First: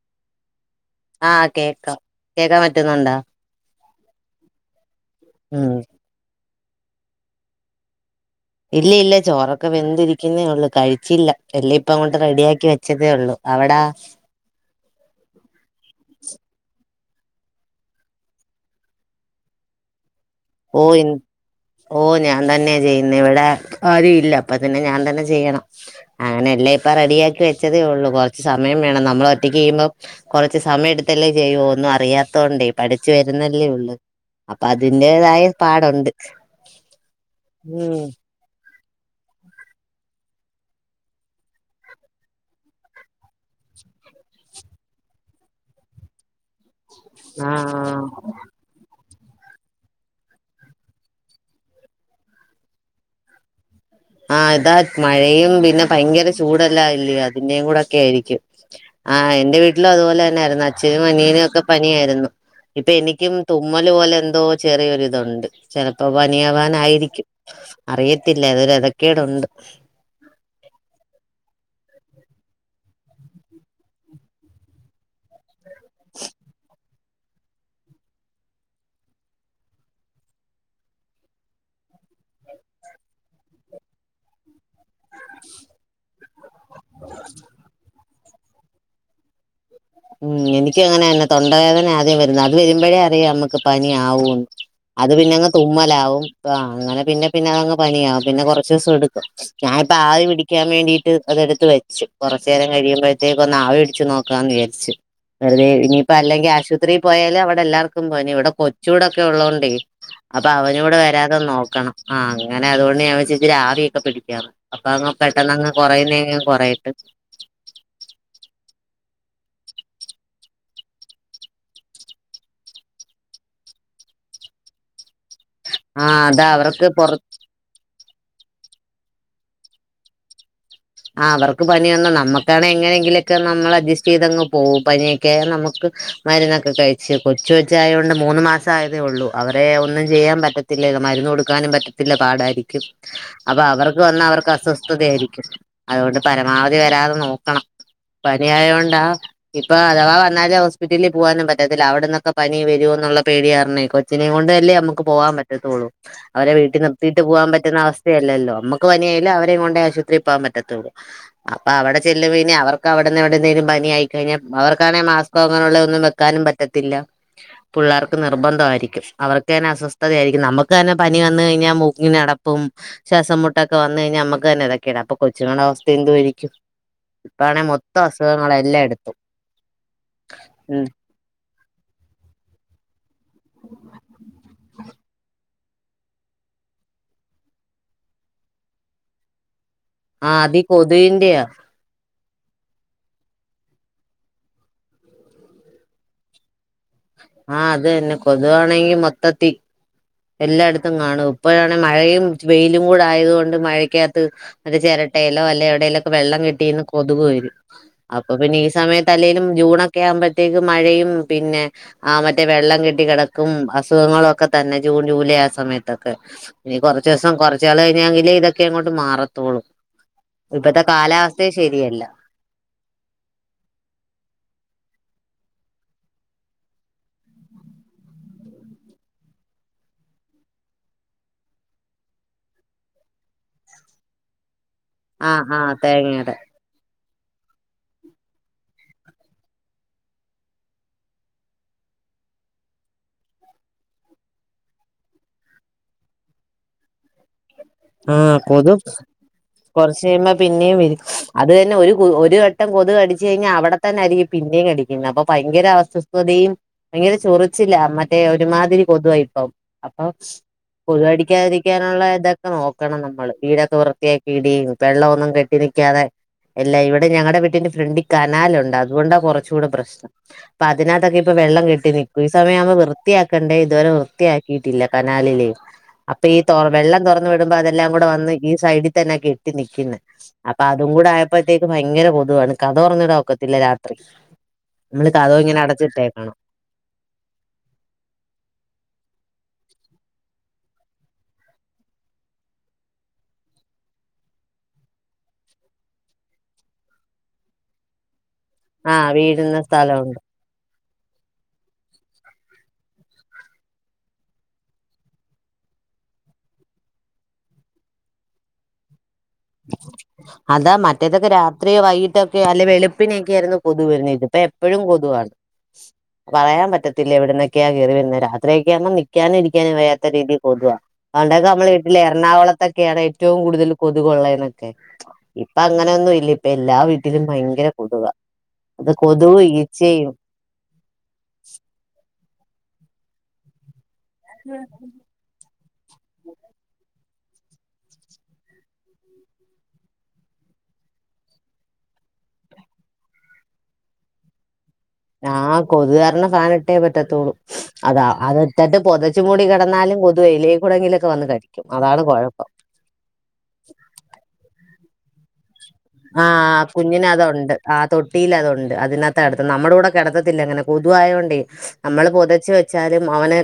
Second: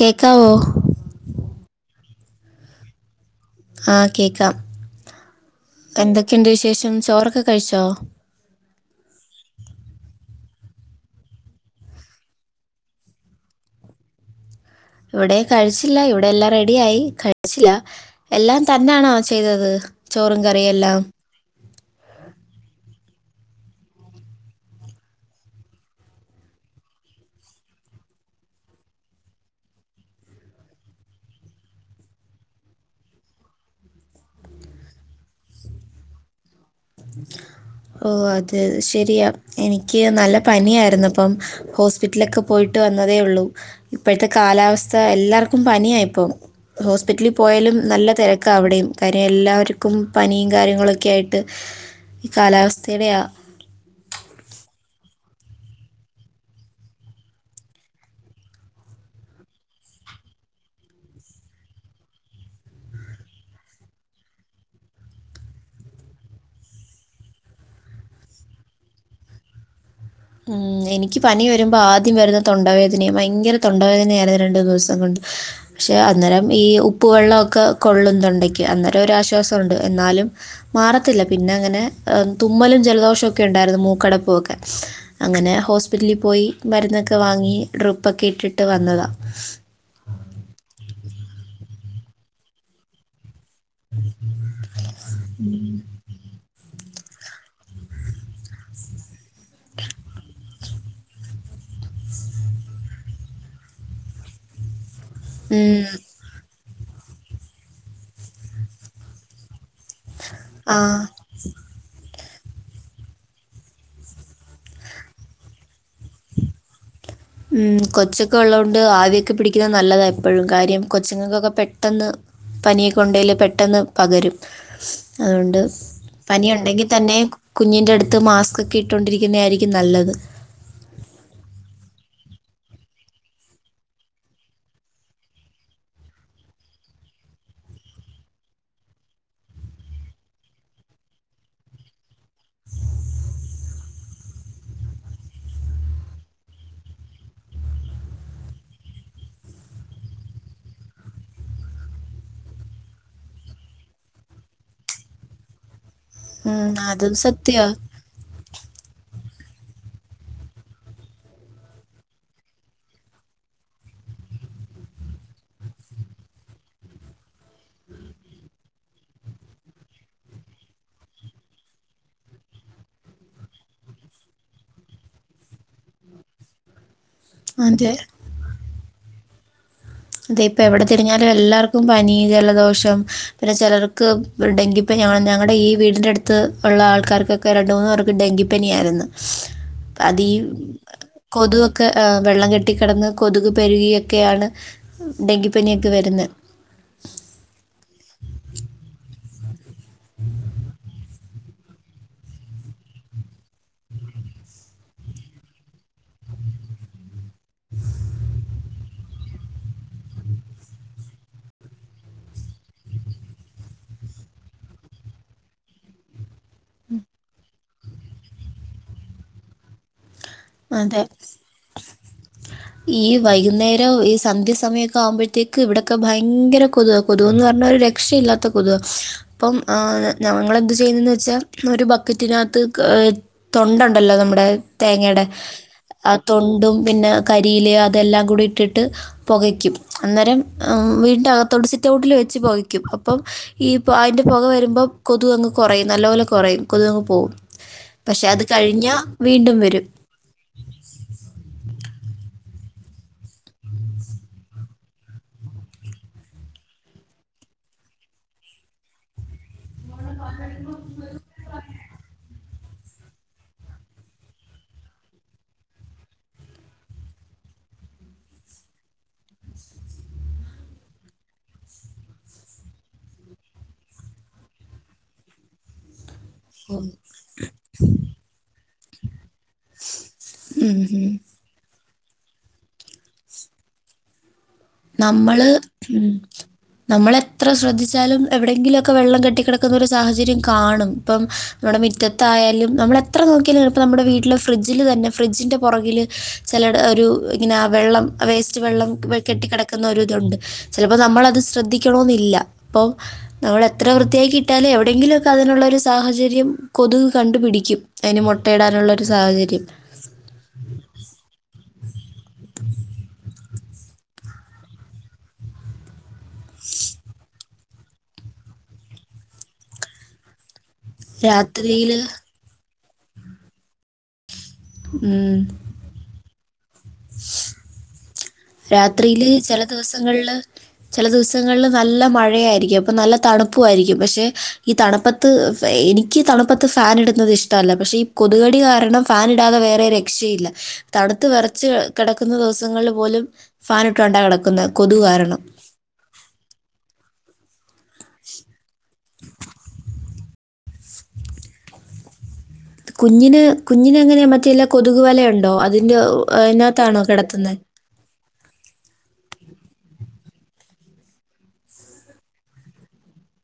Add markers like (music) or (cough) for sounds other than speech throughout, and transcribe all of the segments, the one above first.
കേക്കാവോ ആഹ് കേക്കാം കേക്കാൻ പറ്റുന്നൊണ്ടാ ആഹ് കേക്കാം ഉം എന്തൊക്കെണ്ട് വിശേഷം ചോറൊക്കെ കഴിച്ചോ ഇല്ല ഇല്ല ചോറൊക്കെ വെന്തിരിക്കുന്നേ ഒള്ളൂ കഴിച്ചില്ല എല്ലാം ഇപ്പ അങ്ങോട്ട് റെഡിയാക്കി വെച്ചതേ ഒള്ളു അവടാ ഇവിടേം കഴിച്ചില്ല ഇവിടെ എല്ലാം റെഡി ആയി കഴിച്ചില്ല എല്ലാം തന്നാണോ ചെയ്തത് ചോറും കറിയും ഓ എല്ലാം ഇൻ ഓ ഞാൻ തന്നെയാ ചെയ്യുന്നെ ഇവിടെ ആരുവില്ല അപ്പ പിന്നെ ഞാൻ തന്നെ ചെയ്യണം അങ്ങനെയെല്ലാം ഇപ്പ റെഡിയാക്കി വെച്ചതേ ഒള്ളൂ കൊറച്ച് സമയം വേണം നമ്മൾ ഒറ്റക്ക് ചെയ്യുമ്പം കൊറച്ച് സമയം എടുത്തല്ലേ ചെയ്യു ഒന്നും അറിയാത്തോണ്ടേ പഠിച്ചു വരുന്നല്ലേ ഉള്ള് അപ്പൊ അതി ന്റേതായ പാടൊണ്ട് ഓ അതേ അത് ശരിയാ എനിക്ക് നല്ല പനിയായിരുന്നപ്പം ഹോസ്പിറ്റലിലൊക്കെ പോയിട്ട് വന്നതേയൊള്ളു ഇപ്പഴത്തെ കാലാവസ്ഥ എല്ലാർക്കും പനിയാ ഇപ്പോ ഹോസ്പിറ്റലിൽ പോയാലും ആഹ് നല്ല തെരക്കാ അവിടെയും കാര്യം എല്ലാവർക്കും പനിയും കാര്യങ്ങളൊക്കെ ആയിട്ട് ഈ കാലാവസ്ഥേടെയാ ആഹ് ഇതാ മഴയും പിന്നെ ഭയങ്കര ചൂടെല്ലാം ആയില്ലേ അതിന്റേംകൂടൊക്കെ ആയിരിക്കും ആഹ് എന്റെ വീട്ടിലും അതുപോലെ തന്നാരുന്നു അച്ഛനും അനിയനും ഒക്കെ പനിയാരുന്നു ഇപ്പൊ എനിക്കും തുമ്മല് പോലെന്തോ ചെറിയൊരിതുണ്ട് ചെലപ്പോ പനിയാവാനായിരിക്കും അറിയത്തില്ല അതൊരു എതക്കേടുണ്ട് ഉം എനിക്ക് പനി വരുമ്പോ ആദ്യം വരുന്ന തൊണ്ടവേദനയ ഭയങ്കര തൊണ്ടവേദനയാരുന്നു രണ്ട് മൂന്ന് ദിവസം കൊണ്ട് പക്ഷേ അന്നരം ഈ ഉപ്പു വെള്ളവൊക്കെ കൊള്ളും തൊണ്ടക്ക് അന്നരം ഒരാശ്വാസോണ്ട് എന്നാലും മാറത്തില്ല പിന്നങ്ങനെ തുമ്മലും ജലദോഷൊക്കെ ഉണ്ടായിരുന്നു മൂക്കടപ്പുവൊക്കെ അങ്ങനെ ഹോസ്പിറ്റലി പോയി മരുന്നൊക്കെ വാങ്ങി ഡ്രിപ്പൊക്കെ ഇട്ടിട്ട് വന്നതാ ഉം എനിക്കങ്ങനെ തന്നെ തൊണ്ടവേദന ആദ്യം വരുന്നെ അത് വരുമ്പഴേ അറിയാം നമുക്ക് പനിയാവൂന്ന് അത് പിന്നങ്ങ് തുമ്മലാവും ആഹ് അങ്ങനെ പിന്നെ പിന്നെ അതങ്ങ് പനിയാവും പിന്നെ കൊറച്ച് ദിവസം എടുക്കും ഞാാനിപ്പ ആവി പിടിക്കാൻ വേണ്ടീട്ട് അതെടുത്ത് വെച്ചു കൊറച്ച് നേരം കഴിയുമ്പഴത്തേക്ക് ഒന്ന് ആവി പിടിച്ചു നോക്കാന്ന് വി ച്ച് വെറുതെ ഇനിയിപ്പ അല്ലെങ്കി ആശു ത്രീ പോയാല് അവിടെ എല്ലാർക്കും പനി ഇവിടെ കൊച്ചൂടൊക്കെ ഉള്ളോണ്ടേ അപ്പൊ അവനൂടെ ആ വരാ തെ നോക്കണം ആഹ് അങ്ങനെ അതുകൊണ്ട് ഞാൻ വിചാരിച്ച് ആവിയൊക്കെ പിടിക്കാന്ന് അപ്പൊ അങ്ങ് പെട്ടന്നങ്ങ് കൊറയുന്നെങ്ങി അങ്ങ് കൊറയട്ട് ഉം കൊച്ചൊക്കെ ഒള്ളോണ്ട് ആവിയൊക്കെ പിടിക്കുന്നത് നല്ലതാ എപ്പഴും കാര്യം കൊച്ചുങ്ങക്കൊക്കെ പെട്ടെന്ന് പനിയൊക്കെയൊണ്ടേല് പെട്ടെന്ന് പകരും അതുകൊണ്ട് ആ അതാ പനിയുണ്ടെങ്കി അവർക്ക് പൊറ തന്നെ കുഞ്ഞിന്റെ അടുത്ത് മാസ്കൊക്കെ ഇട്ടോണ്ടിരിക്കുന്നയാരിക്കും നല്ലത് ആഹ് അവർക്ക് പനി വന്ന നമ്മക്കാണേ എങ്ങനെയെങ്കിലൊക്കെ നമ്മള് അഡ്ജെസ്റ്റെയ്തങ്ങ് പോവും പനിയൊക്കെയായാ നമ്മക്ക് മരുന്നൊക്കെ കഴിച്ച് കൊച്ചു കൊച്ചായോണ്ട് മൂന്ന് മാസം ആയതേ ഒള്ളൂ അവരെ ഒന്നും ചെയ്യാൻ പറ്റ ത്തില്ല മരുന്ന് കൊടുക്കാനും പറ്റത്തില്ല മരുന്നുകൊട്ക്കാനുംപറ്റത്തില്ല പാടായിരിക്കും, അപ്പൊ അവർക്ക് വന്നാ അവർക്ക് അസ്വസ്ഥതയായിരിക്കും അതുകൊണ്ട് പരമാവധി വരാതെ നോക്കണം പനി ആയോണ്ടാ ഇപ്പൊ അഥവാ വന്നാല് ഹോസ്പിറ്റലി പോവാനും പറ്റത്തില്ല അവിടന്നൊക്കെ പനി വരോന്നുള്ള പേടി കാരണേ കൊച്ചിനേം കൊണ്ടല്ലേ നമുക്ക് പോകാൻ പറ്റത്തൊള്ളൊ അവരെ ഉം, വീട്ടി അതും നിർത്തിയിട്ട് പോവാൻ സത്യമാണ് പറ്റുന്ന അവസ് സ്ഥയല്ലല്ലോ മ്മ്ക്ക് പനിയായാലും അവരേം കൊണ്ടേ ആശുപത്രി പോവാൻ പറ്റത്തുള്ളൂ അപ്പൊ അവടെ ചെല്ലുവേനെ അവർക്ക് അവിടെന്ന് എവിടെന്നേലും പനിയായിക്കഴിഞ്ഞാ അവർക്കാണെ മാസ് ക്കൊ അങ്ങനെയുള്ള ഒന്നും വെക്കാനും പറ്റത്തില്ല, പിള്ളേർക്ക് നിർബന്ധമായിരിക്കും അവർക്ക് തന്നെ അസ്വസ്ഥതയായിരിക്കും നമുക്ക് തന്നെ പനി വന്ന്‌കഴിഞ്ഞാ മൂക്ക്ങ്ങട പ്പും ശ്വാസം മുട്ടൊക്കെ വന്നു കഴിഞ്ഞാ നമ്മക്ക് തന്നെതക്കെടാംപ്പൊ കൊച്ചുങ്ങളുടെ അവസ്ഥഎന്തു ആരിക്കും ഇപ്പാണെ അതെ മൊത്തം അസുഖങ്ങളെല്ലാ എടത്തും, അതെ ഇപ്പ എവിടെ തിരിഞ്ഞാലും എല്ലാർക്കും പനി ജലദോഷം, ചിലർക്ക് ഒരു ഡെങ്കിപ്പനി ഞങ്ങളുടെ ഈ വീടിന്റെ അടു, ത്ത് ഉള്ള ആൾക്കാർക്കൊക്കെ രണ്ട്, മൂന്ന്‌ പേർക്ക് ഡെങ്കിപ്പനിയായിരുന്നു, അതീ കൊതുകൊ ക്കെ വെള്ളം കെട്ടിക്കിടന്ന് കൊതുക് പെരുകിയൊക്കെയാണ് ഡെങ്കിപ്പനിയൊക്കെ വരുന്നത്, ആഹ് അത് തന്നെ കൊതുവാണെങ്കി മൊത്തത്തി എല്ലായിടത്തും കാണും ഇപ്പോഴാണ് മഴയും വെയിലും കൂടെ ആയത് കൊണ്ട് മഴയ്ക്കകത്ത്, അത് ചിരട്ടലോ അല്ലെ എവിടേലൊക്കെ വെള്ളം കെട്ടിന്ന് കൊതുക് വരും. അപ്പൊ പിന്നെ ഈ സമയത്തല്ലേലും ജൂണൊക്കെ ആകുമ്പത്തേക്കും മഴയും പിന്നെ, ആഹ് മറ്റേ വെള്ളം കെട്ടി കിടക്കും അസുഖങ്ങളൊക്കെ തന്നെ ജൂൺ, ജൂലൈ ആ സമയത്തൊക്കെ, ഇനി കുറച്ചസം കൊറച്ച് കാലം കഴിഞ്ഞാെങ്കിലെ ഇതൊക്കെ അങ്ങോട്ട് മാറത്തുള്ളൂ, ഇപ്പത്തെ അതെ കാലാവസ്ഥയും ശെരിയല്ല, ഈ വൈകുന്നേരം ഈ സന്ധ്യ സമയമൊക്കെ ആവുമ്പോത്തേക്ക് ഇവിടൊക്കെ ഭയങ്കര കൊതുക, കൊതുക്‌പർഞ്ഞാ ഒരു രക്ഷയില്ലാത്ത കൊതുക, ഇപ്പം ഞങ്ങളെന്ത് ചെയ്യുന്നെന്ന് വെച്ചാൽ ഒരു ബക്കറ്റിനകത്ത്, തൊണ്ടണ്ടല്ലോ നമ്മുടെ തേങ്ങയുടെ ആഹ് ആഹ് ആ തേങ്ങയുടെ തൊണ്ടും പിന്നെ, കരിയിലയൊ അതെല്ലാം കൂടി ഇട്ടിട്ട്, പുകയ്ക്കും അന്നേരം വീടിന്റെകത്തോട് സിറ്റ് ഔട്ടിൽ വെച്ച് പുകയ്ക്കും അപ്പം, ഈ അയ്ന്റെ പൊക വരുമ്പോ കൊതു അങ്ങ് കുറയും നല്ല പോലെ കുറയും, കൊതു അങ്ങ് പോകും, പക്ഷെ അത് കഴിഞ്ഞാൽ വീണ്ടും വരും, ച്ച് ചെയ്യുമ്പ പിന്നേം വെരും, അതെന്നെ ഒരു ഒരു വട്ടം കൊതുക്‌ കടിച്ച് കഴിഞ്ഞാൽ അവിടെത്തന്നെ ആയിരിക്കും പിന്നേം കടിക് പിന്ന അപ്പ ഭയങ്കര അസ്വസ്ഥതയും ഭയങ്കര ചൊറിച്ചിലാ മറ്റേ ഒരുമാതിരി കൊതുവ ഇപ്പം, അപ്പൊ കൊതുകടിക്കാതിരിക്കാനുള്ള ഇതൊക് ക്കെ നോക്കണം നമ്മള് വീടൊക്കെ വൃത്തിയാക്കി ഇടയും വെള്ളൊന്നും കെട്ടിനിൽക്കാതെ, ഇല്ല ഇവിടെ ഞങ്ങളടെ വീട്ടിന്റെ ഫ്രണ്ട്ൽ കനാലുണ്ട് അതുകൊണ്ടാ കുറച് കൂടെ പ്രശ്നം, പ്പൊ അതിനകത്തൊക്കെ ഇപ്പൊ വെള്ളം കെട്ടി നിക്ക ഈ സമയാമ്പോ വൃത്തിയാക്കണ്ടേ ഇതുവരെ വൃത്തിയാക്കിയിട്ടില്ല കനാലിലേ, അപ്പൊ ഈ വെള്ളം തൊറന്ന് വിടുമ്പോ അതെല്ലാം കൂടെ വന്ന് ഈ സൈഡിൽ തന്നെ കെട്ടി നിക്ക്ന്നേ, അപ്പൊ ഉം അതും ഉം. കൂടെ ആയപ്പോത്തേക്ക് ഭയങ്കര കൊതുവാണ് കതക്‌തൊർന്നിടാനൊക്കത്തില്ല രാത്രി, മ്മള് കതക്‌ ഇങ്ങനെ അടച്ചിട്ടേക്കണം, നമ്മള എത്ര ശ്രദ്ധിച്ചാലും എവിടെങ്കിലൊക്ക വെള്ളം കെട്ടിക്കിടക്കുന്ന ഒരു സാഹചര്യം കാണും ഇപ്പം, നമ്മുടെ മുറ്റത്തായാലും നമ്മള എത്ര നോക്കിയാലും ഇപ്പോൾ നമ്മുടെ വീട്ടിൽ ഫ്രിഡ്ജിൽ തന്നെ ഫ്രിഡ്ജിൻ്റെ പുറകില്, ചിലോട ഒരു ഇങ്ങനെ വെള്ളം വേസ്റ്റ് വെള്ളം ആഹ് വീഴുന്ന കിടക്കുന്ന ഒരു സ്ഥലമുണ്ട് ഇതുണ്ട്, ണ്ട് ചെലപ്പോ നമ്മളത് ശ്രദ്ധിക്കണോന്നില്ല അപ്പൊ, നമ്മൾ എത്ര വൃത്തിയാക്കിട്ടാലും എവിടെയെങ്കിലൊക്ക അതിനുള്ളൊരു സാഹചര്യം കൊതുക് കണ്ടുപിടിക്കും. അയ്ന് മുട്ടയിടാനുള്ളൊരു സാഹചര്യം ഉ (unintelligible) അതാ മറ്റേതൊക്കെ രാത്രിയ വൈകിട്ടൊക്കെ അല്ലെ വെളുപ്പിനൊക്കെ ആയിരുന്നു കൊതു വരുന്നത് ഇത് ഇപ്പം എപ്പോഴും കൊതുവാണ് പറയാൻ പറ്റത്തില്ല എവിടുന്നൊക്കെയാ കയറി വരുന്നെ രാത്രിയക്കെയാണെ നിക്കാനും ഇരിക്കാനും വയ്യാത്ത രീതിയിൽ കൊതുവാ പണ്ടൊക്കെ നമ്മൾ രാത്രിയിൽ കേട്ടില്ലെ എറണാകുളത്തൊക്കെയാണ് ഏറ്റവും കൂടുതൽ കൊതുകൊള്ളെന്നൊക്കെ ഇപ്പൊ അങ്ങനൊന്നും ഇല്ല ഇപ്പം എല്ലാ വീട്ടിലും ഭയങ്കര കൊതുകാ അത് കൊതുകും ഈച്ചയും ള് ചില ദിവസങ്ങളിൽ നല്ല മഴയായിരിക്കും അപ്പം നല്ല തണുപ്പുമായിരിക്കും പക്ഷെ ഈ തണുപ്പത്ത് ത്ത് എനിക്ക് തണുപ്പത്ത് ഫാൻ ഇടുന്നത് ഇഷ്ടല്ല പക്ഷേ ഈ കൊതുകടി കാരണം ഫാൻ ഇടാതെ വേറെ രക്ഷയില്ല തണുത്ത് വെറച്ച് കിടക്കുന്ന ദിവസങ്ങളിൽ പോലും ഫാൻ ഇട്ടോണ്ടാ കിടക്കുന്നത് കൊതുക് കാരണം ആഹ് കൊതുക് കാരണം ഫാൻ ഇട്ടേ പറ്റത്തുള്ളൂ അതാ അത് ഇട്ടട്ട് പൊതച്ച് പൊതച്ച്മൂടി കിടന്നാലും കൊതു എയിലെകുടങ്ങിലൊക്കെ വന്ന് കടിക്കും അതാണ് കുഴപ്പം കുഞ്ഞിന് കുഞ്ഞിന് എങ്ങനെ മറ്റേ എല്ലാ കൊതുക് വലയുണ്ടോ അതിന്റെറെ ആഹ് അതിനകത്താണോ കുഞ്ഞിന് അതുണ്ട് കിടത്തുന്നെ ആ തൊട്ടിയിൽ അതുണ്ട് അതിനകത്താ കിടത്തുവാ നമ്മുടെ കൂടെ കിടത്തത്തില്ല അങ്ങനെ കൊതുവായത് കൊണ്ടേ നമ്മള് പൊതച്ചു വെച്ചാലും അവന്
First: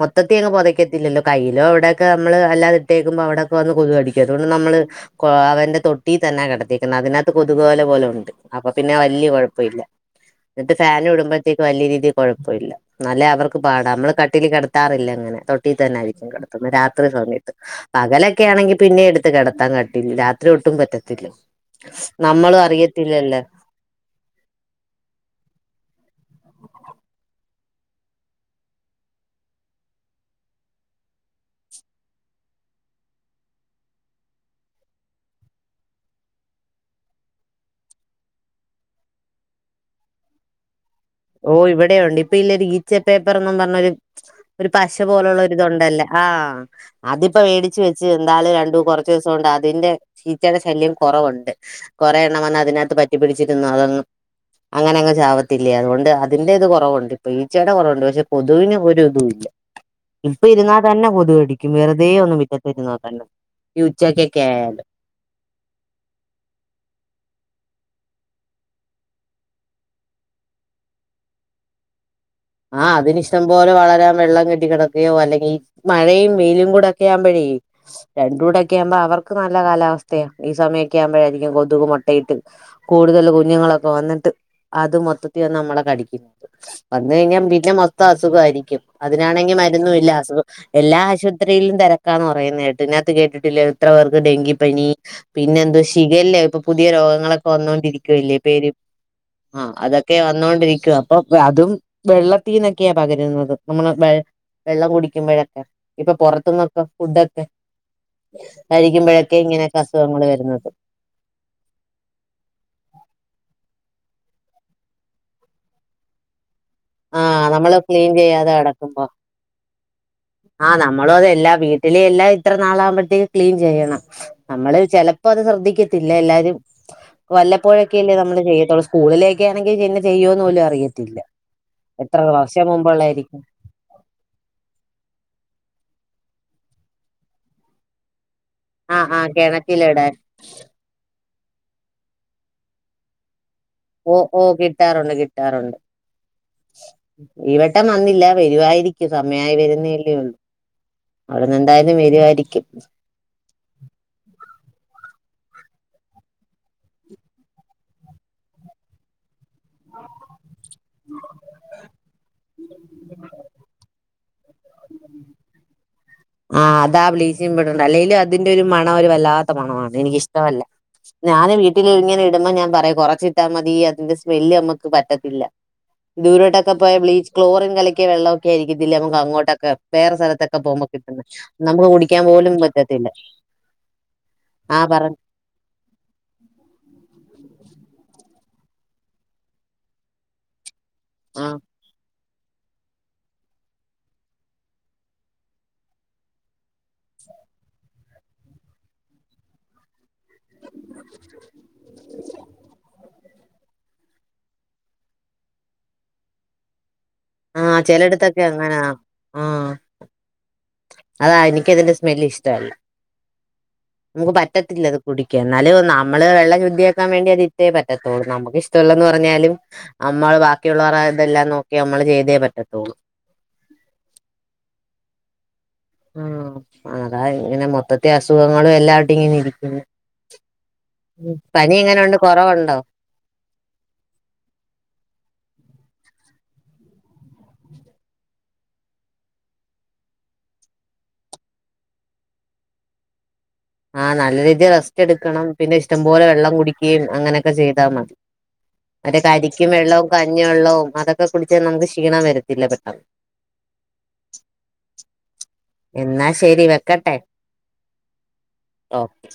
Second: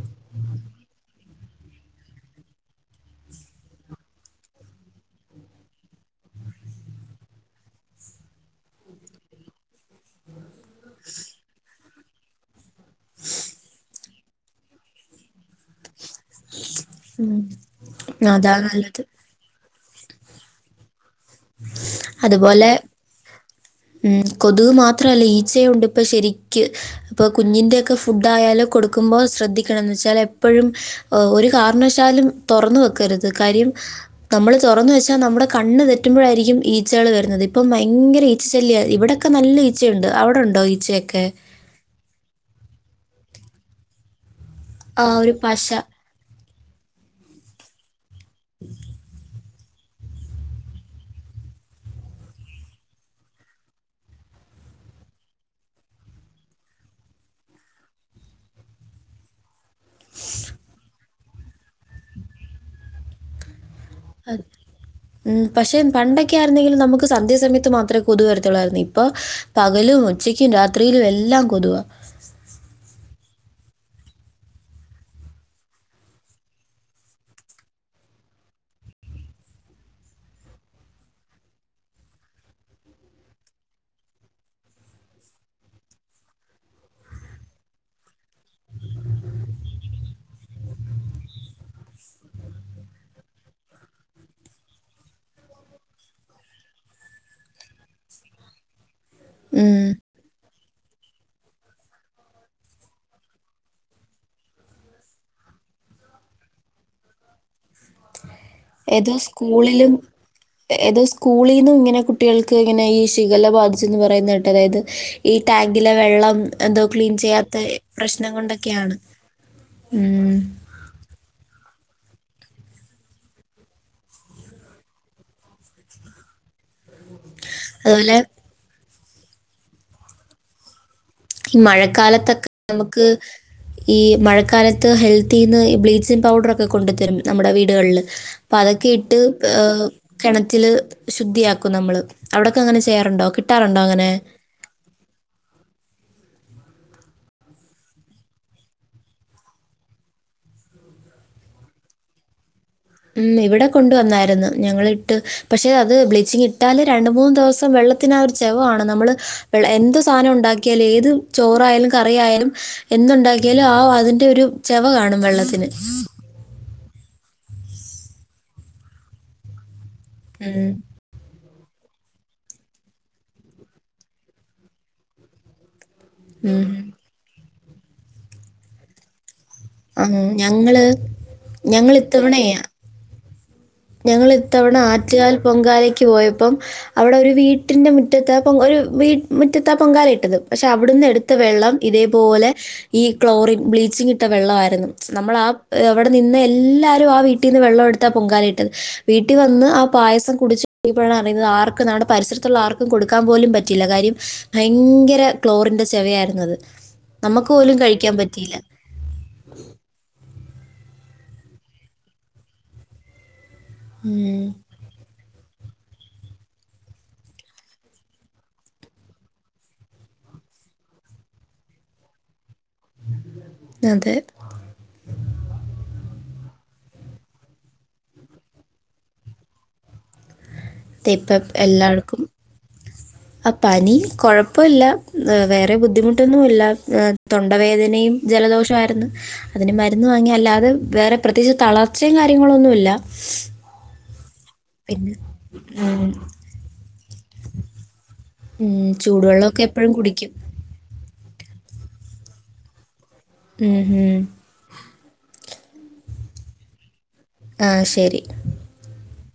മൊത്തത്തി അങ്ങ് പുതക്കത്തില്ലല്ലോ കയ്യിലോവിടെയൊക്കെ നമ്മള് അല്ലാ ഇട്ടേക്കുമ്പോ അവിടെ ഒക്കെ വന്ന് കൊതുക് കടിക്കും അതുകൊണ്ട് നമ്മള് അവന്റെ തൊട്ടി തന്നെ കിട ത്തിയേക്കുന്നെ അതിനകത്ത് കൊതുകുവല പോലെയുണ്ട് അപ്പൊ പിന്നെ വലിയ കുഴപ്പമില്ല എന്നിട്ട് ഫാൻ ഇടുമ്പോഴത്തേക്ക് വലിയ രീതിയിൽ കുഴപ്പമില്ല എന്നാല് അവർക്ക് പാടാ നമ്മള് കട്ടിലില് കിടത്താറില്ല അങ്ങനെ തൊട്ടി തന്നെയായിരിക്കും കെടത്താ രാത്രി ഉം. സമയത്ത് പകലൊക്കെ അതാ ആണെങ്കി നല്ലത് പിന്നെ എടുത്ത് കിടത്താൻ കട്ടിലിൽ രാത്രി ഒട്ടും പറ്റത്തില്ല നമ്മളും അതുപോലെ അറിയത്തില്ലല്ലോ മ്മ് കൊതുക് മാത്രല്ല ഈച്ചയും ഉണ്ട് ഇപ്പം ശരിക്ക് ഇപ്പൊ കുഞ്ഞിന്റെയൊക്കെ ഫുഡ് ആയാലും കൊടുക്കുമ്പോ ശ്രദ്ധിക്കണം എന്ന് വെച്ചാൽ എപ്പോഴും ഒരു കാരണവശാലും തുറന്ന് വെക്കരുത് കാര്യം നമ്മൾ തുറന്ന് വെച്ചാ നമ്മുടെ കണ്ണ് തെ റ്റുമ്പോഴായിരിക്കും ഈച്ചകൾ വരുന്നത് ഇപ്പം ഭയങ്കര ഈച്ച ശല്യമാണ് ഇവിടൊക്കെ നല്ല ഈച്ചയുണ്ട് അവിടെ ഉണ്ടോ ഈച്ചയൊക്കെ ഓഹ് ഇവിടെയുണ്ട് ഇപ്പൊ ഇല്ല ഒരു ഈച്ച പേപ്പർന്നും പറഞ്ഞ ഒരു ഒരു പശ ആ ഒരു പോലുള്ള പശ ഒരിതുണ്ടല്ലോ ആഹ് അതിപ്പോ മേടിച്ച് വെച്ച് എന്താലും രണ്ടു കൊറച്ച് ദിവസം കൊണ്ട് അതിന്റെ ഈച്ചയുടെ ശല്യം കുറവുണ്ട് കൊറെ എണ്ണം വന്ന് അതിനകത്ത് പറ്റിപിടിച്ചിരുന്നു അതൊന്നും അങ്ങനെ അങ്ങ് ചാവത്തില്ലെ അതുകൊണ്ട് അതിന്റെ ഇത് കുറവുണ്ട് ഇപ്പൊ ഈച്ചേടെ കുറവുണ്ട് പക്ഷെ കൊതുവിന് ഒരു ഇതും ഇല്ല ഇപ്പൊ ഇരുന്നാൽ തന്നെ കൊതു കടിക്കും വെറുതെ ഒന്നും മിറ്റത്ത് ഇരുന്നാൽ തന്നെ ഈ ഉച്ചയ്ക്കൊക്കെ ആയാലും മ്മ് പക്ഷെ പണ്ടൊക്കെ ആരുന്നെങ്കിലും നമുക്ക് സന്ധ്യാസമയത്ത് മാത്രമേ കൊതു വരുത്തുളളായിരുന്നു ഇപ്പൊ പകലും ഉച്ചക്കും രാത്രിയിലും എല്ലാം കൊതുവാ ആഹ് അതിനിഷ്ടം പോലെ വളരാൻ വെള്ളം കെട്ടി കിടക്കുകയോ മഴയും വെയിലും കൂടെ ഒക്കെയാവുമ്പഴേ രണ്ടും കൂടെ ഒക്കെ ആവുമ്പോ അവർക്ക് നല്ല കാലാവസ്ഥയാ ഈ സമയൊക്കെ ആവുമ്പോഴായിരിക്കും കൊതുക് മുട്ടയിട്ട് കൂടുതൽ കുഞ്ഞുങ്ങളൊക്കെ വന്നിട്ട് അത് മൊത്തത്തി നമ്മളെ കടിക്കുന്നത് വന്ന് കഴിഞ്ഞാൽ പിന്നെ മൊത്തം അസുഖമായിരിക്കും അതിനാണെങ്കിൽ മരുന്നുമില്ല അസുഖം എല്ലാ ആശുപത്രിയിലും തിരക്കാന്ന് പറയുന്നത് കേട്ട് ഇതിനകത്ത് കേട്ടിട്ടില്ലെ എത്ര പേർക്ക് ഡെങ്കിപനി പിന്നെ എന്തോ ഷിഗല്ല ഇപ്പൊ പുതിയ രോഗങ്ങളൊക്കെ വന്നൊണ്ടിരിക്കുവല്ലേ പേര് ആഹ് കൊതുവാണ് അതൊക്കെ വന്നോണ്ടിരിക്കുവാ അപ്പൊ അതും വെള്ള ത്തീ ന്നൊക്കയാ പകരുന്നത് നമ്മള് വെള്ളം കുടിക്കുമ്പോഴൊക്കെ ഇപ്പൊ പുറത്തുന്നൊക്കെ ഫുഡൊക്കെ ഏതോ കഴിക്കുമ്പോഴൊക്കെ ഇങ്ങനെയൊക്കെ സ്കൂളിലും അസുഖങ്ങൾ വരുന്നത് ഏതോ സ്കൂളീന്നും ഇങ്ങനെ കുട്ടികൾക്ക് ഇങ്ങനെ ഈ ശിഖല ബാധിച്ചന്ന് പറയുന്ന കേട്ട് അതായത് ഈ ടാങ്കിലെ വെള്ളം എന്തൊ ക്ലീൻ ആഹ് ചെയ്യാത്ത നമ്മള് ക്ലീൻ പ്രശ്നം ചെയ്യാതെ കൊണ്ടൊക്കെയാണ് കിടക്കുമ്പോ ഉ നമ്മള അതെല്ലാം വീട്ടില എല്ലാം ഇത്ര നാളാകുമ്പോഴത്തേക്കും ക്ലീൻ ചെയ്യണം നമ്മള് ചിലപ്പോ അത് ശ്രദ്ധിക്കത്തില്ല എല്ലാരും വല്ലപ്പോഴൊക്കെല്ലേ അതുപോലെ നമ്മള് ചെയ്യത്തുള്ളൂ സ്കൂളില ഒക്കെ ആണെങ്കിൽ പിന്നെ ചെയ്യുവോന്ന് പോലും അറിയത്തില്ല ഈ എത്ര മഴക്കാലത്തൊക്കെ വർഷം നമുക്ക് മുമ്പുള്ളായിരിക്കും ഈ മഴക്കാലത്ത് ഹെൽത്തിന്ന് ഈ ബ്ലീച്ചിങ് പൗഡർൊക്കെ കൊണ്ടുത്തരും നമ്മുടെ വീടുകളില് അപ്പൊ അതൊക്കെ ആഹ് ഇട്ട് ആഹ് കിണറ്റിലിടാൻ കിണറ്റില് ശുദ്ധിയാക്കും നമ്മള് അവിടൊക്കെ അങ്ങനെ ചെയ്യാറുണ്ടോ കിട്ടാറുണ്ടോ അങ്ങനെ ഓ ഓ കിട്ടാറുണ്ട് കിട്ടാറുണ്ട് ഇവട്ടം വന്നില്ല വരുവായിരിക്കും സമയയി വരുന്നല്ലേ ഉള്ളൂ അവിടന്ന് എന്തായും വരുവായിരിക്കും ഉ ഇവിടെ കൊണ്ട വന്നായിരുന്നു ഞങ്ങളിട്ട് പക്ഷേ അത് ബ്ലീച്ചിങ് ഇട്ടാല് രണ്ടുമൂന്ന് ദിവസം വെള്ള ത്തിന് ആ ചെവകാണും നമ്മള് എന്ത് സാധനം ഉണ്ടാക്കിയാലും ഏത് ചോറായാലും കറി ആയാലും എന്തുണ്ടാക്കിയാലും ആ അതിന്റെ ഒരു ചെവ കാണും വെള്ളത്തിന് ആഹ് അതാ ബ്ലീച്ചിങ് പടറിന്റെ അല്ലെങ്കും അതിന്റെ ഒരു മണ ഒരു വല്ലാത്ത മണമാണ് എനിക്ക്‌ ഇഷ്ടമല്ല മ്മ്. ഞാന് വീട്ടിൽ ഇങ്ങനെ ഇടുമ്പോം ഞാൻ പറയും കുറച്ചിട്ടാ മതി അതിന്റെ സ്മെല്ല് നമുക്ക് പറ്റത്തില്ല (inaudible) ദൂരോട്ടൊക്കെ മ്മ്. പോയ ബ്ലീച്ച്ക് ളോറിൻ കലക്കിയ വെള്ളമൊക്കെ ആയിരിക്കത്തില്ലെ നമക്ക് അങ്ങോട്ടൊക്കെ ആ വേറെ സ്ഥലത്തൊക്കെ ഞങ്ങള് പോക്മ്പോ കിട്ടുന്നെനമുക്ക് കുടിക്കാൻ പോലും ഞങ്ങളിത്തവണയേ പറ്റത്തില്ല ഞങ്ങൾ ഇത്തവണ ആ പറ ആറ്റുകാൽ പൊങ്കാലേക്ക് പോയ പ്പം അവിടെ ഒരു വീട്ടിൻ്റെ മുറ്റത്ത് ഒരു വി മുറ്റത്താ പൊങ്കലായിട്ടത് പക്ഷെ അവിടുന്ന് എടുത്ത ആ വെള്ളം ഇതേപോലെ ഇ ക്ലോറിൻ ബ്ലീച്ചിങ്ങ് ഇട്ട വെള്ളമായിയിരുന്നു നമ്മൾ ആ അവിടെ നിന്ന് എല്ലാരും ആ വീട്ടിൽ നിന്ന് വെള്ളം എടുത്ത് ത്താ പൊങ്കാലയി ട്ടത് വീട്ടിൽ വന്ന് ആ പായസം കുടിച്ച് നോക്കിയപ്പോഴാണ് അറിയുന്നത് ആർക്ക പരിസരത്തുള്ള ആർക്കുംകൊടു ക്കാൻ പോലും പറ്റില്ല കാര്യം ഭയങ്കര ക്ലോറിന്റെ ചെവ ആയിരുന്നു അത് നമുക്ക് പോലും കഴിക്കാൻ പറ്റിയില്ല ആഹ് അതാ എനിക്കതിന്റെ സ്മെല് ഇഷ്ടമല്ല നമുക്ക് ഉം, പറ്റത്തില്ലത് കുടിക്ക എന്നാലും നമ്മള് വെള്ളം ശുദ്ധിയാക്കാൻ വേണ്ടി അത് ഇട്ടെ പറ്റത്തുള്ളൂ നമുക്ക് ഇഷ്ടമല്ലന്ന് പറഞ്ഞാലും നമ്മള് ബാക്കിയുള്ളവർ ഇതെല്ലാം നോക്കി നമ്മള് ചെയ്തേ പറ്റത്തുള്ളൂ അതെ ആഹ് അതാ ഇങ്ങനെ മൊത്തത്തെ അസുഖങ്ങളും എല്ലാട്ടും ഇങ്ങനെ ഇരിക്കുന്നു ദേ ഇപ്പം പനി എങ്ങനെ ഉണ്ട് എല്ലാവർക്കും കൊറവുണ്ടോ ആ പനി കുഴപ്പല്ല വേറെ ബുദ്ധിമുട്ടൊന്നുല്ല. തൊണ്ടവേദനയും ജലദോഷായിരുന്നു അതിന് മരുന്ന് വാങ്ങി അല്ലാതെ വേറെ പ്രത്യേകിച്ച് തളർച്ചയും കാര്യങ്ങള് ഒന്നുല്ല ആഹ് നല്ല രീതിയിൽ റെസ്റ്റ് എടുക്കണം പിന്നെ ഇഷ്ടം ഉം, പോലെ വെള്ളം കുടിക്കുകയും അങ്ങനെയൊക്കെ ചെയ്താൽ മതി ഉം, മറ്റെ ചൂടുവെള്ളമൊക്കെ കരിക്കിൻ എപ്പോഴും വെള്ളവും കുടിക്കും കഞ്ഞി വെള്ളവും അതൊക്കെ കുടിച്ച നമുക്ക് ക്ഷീണം വരത്തില്ല പെട്ടെന്ന് ഉം ഉം എന്നാ ശരി വെക്കട്ടെ ആഹ് ശരി ആഹ്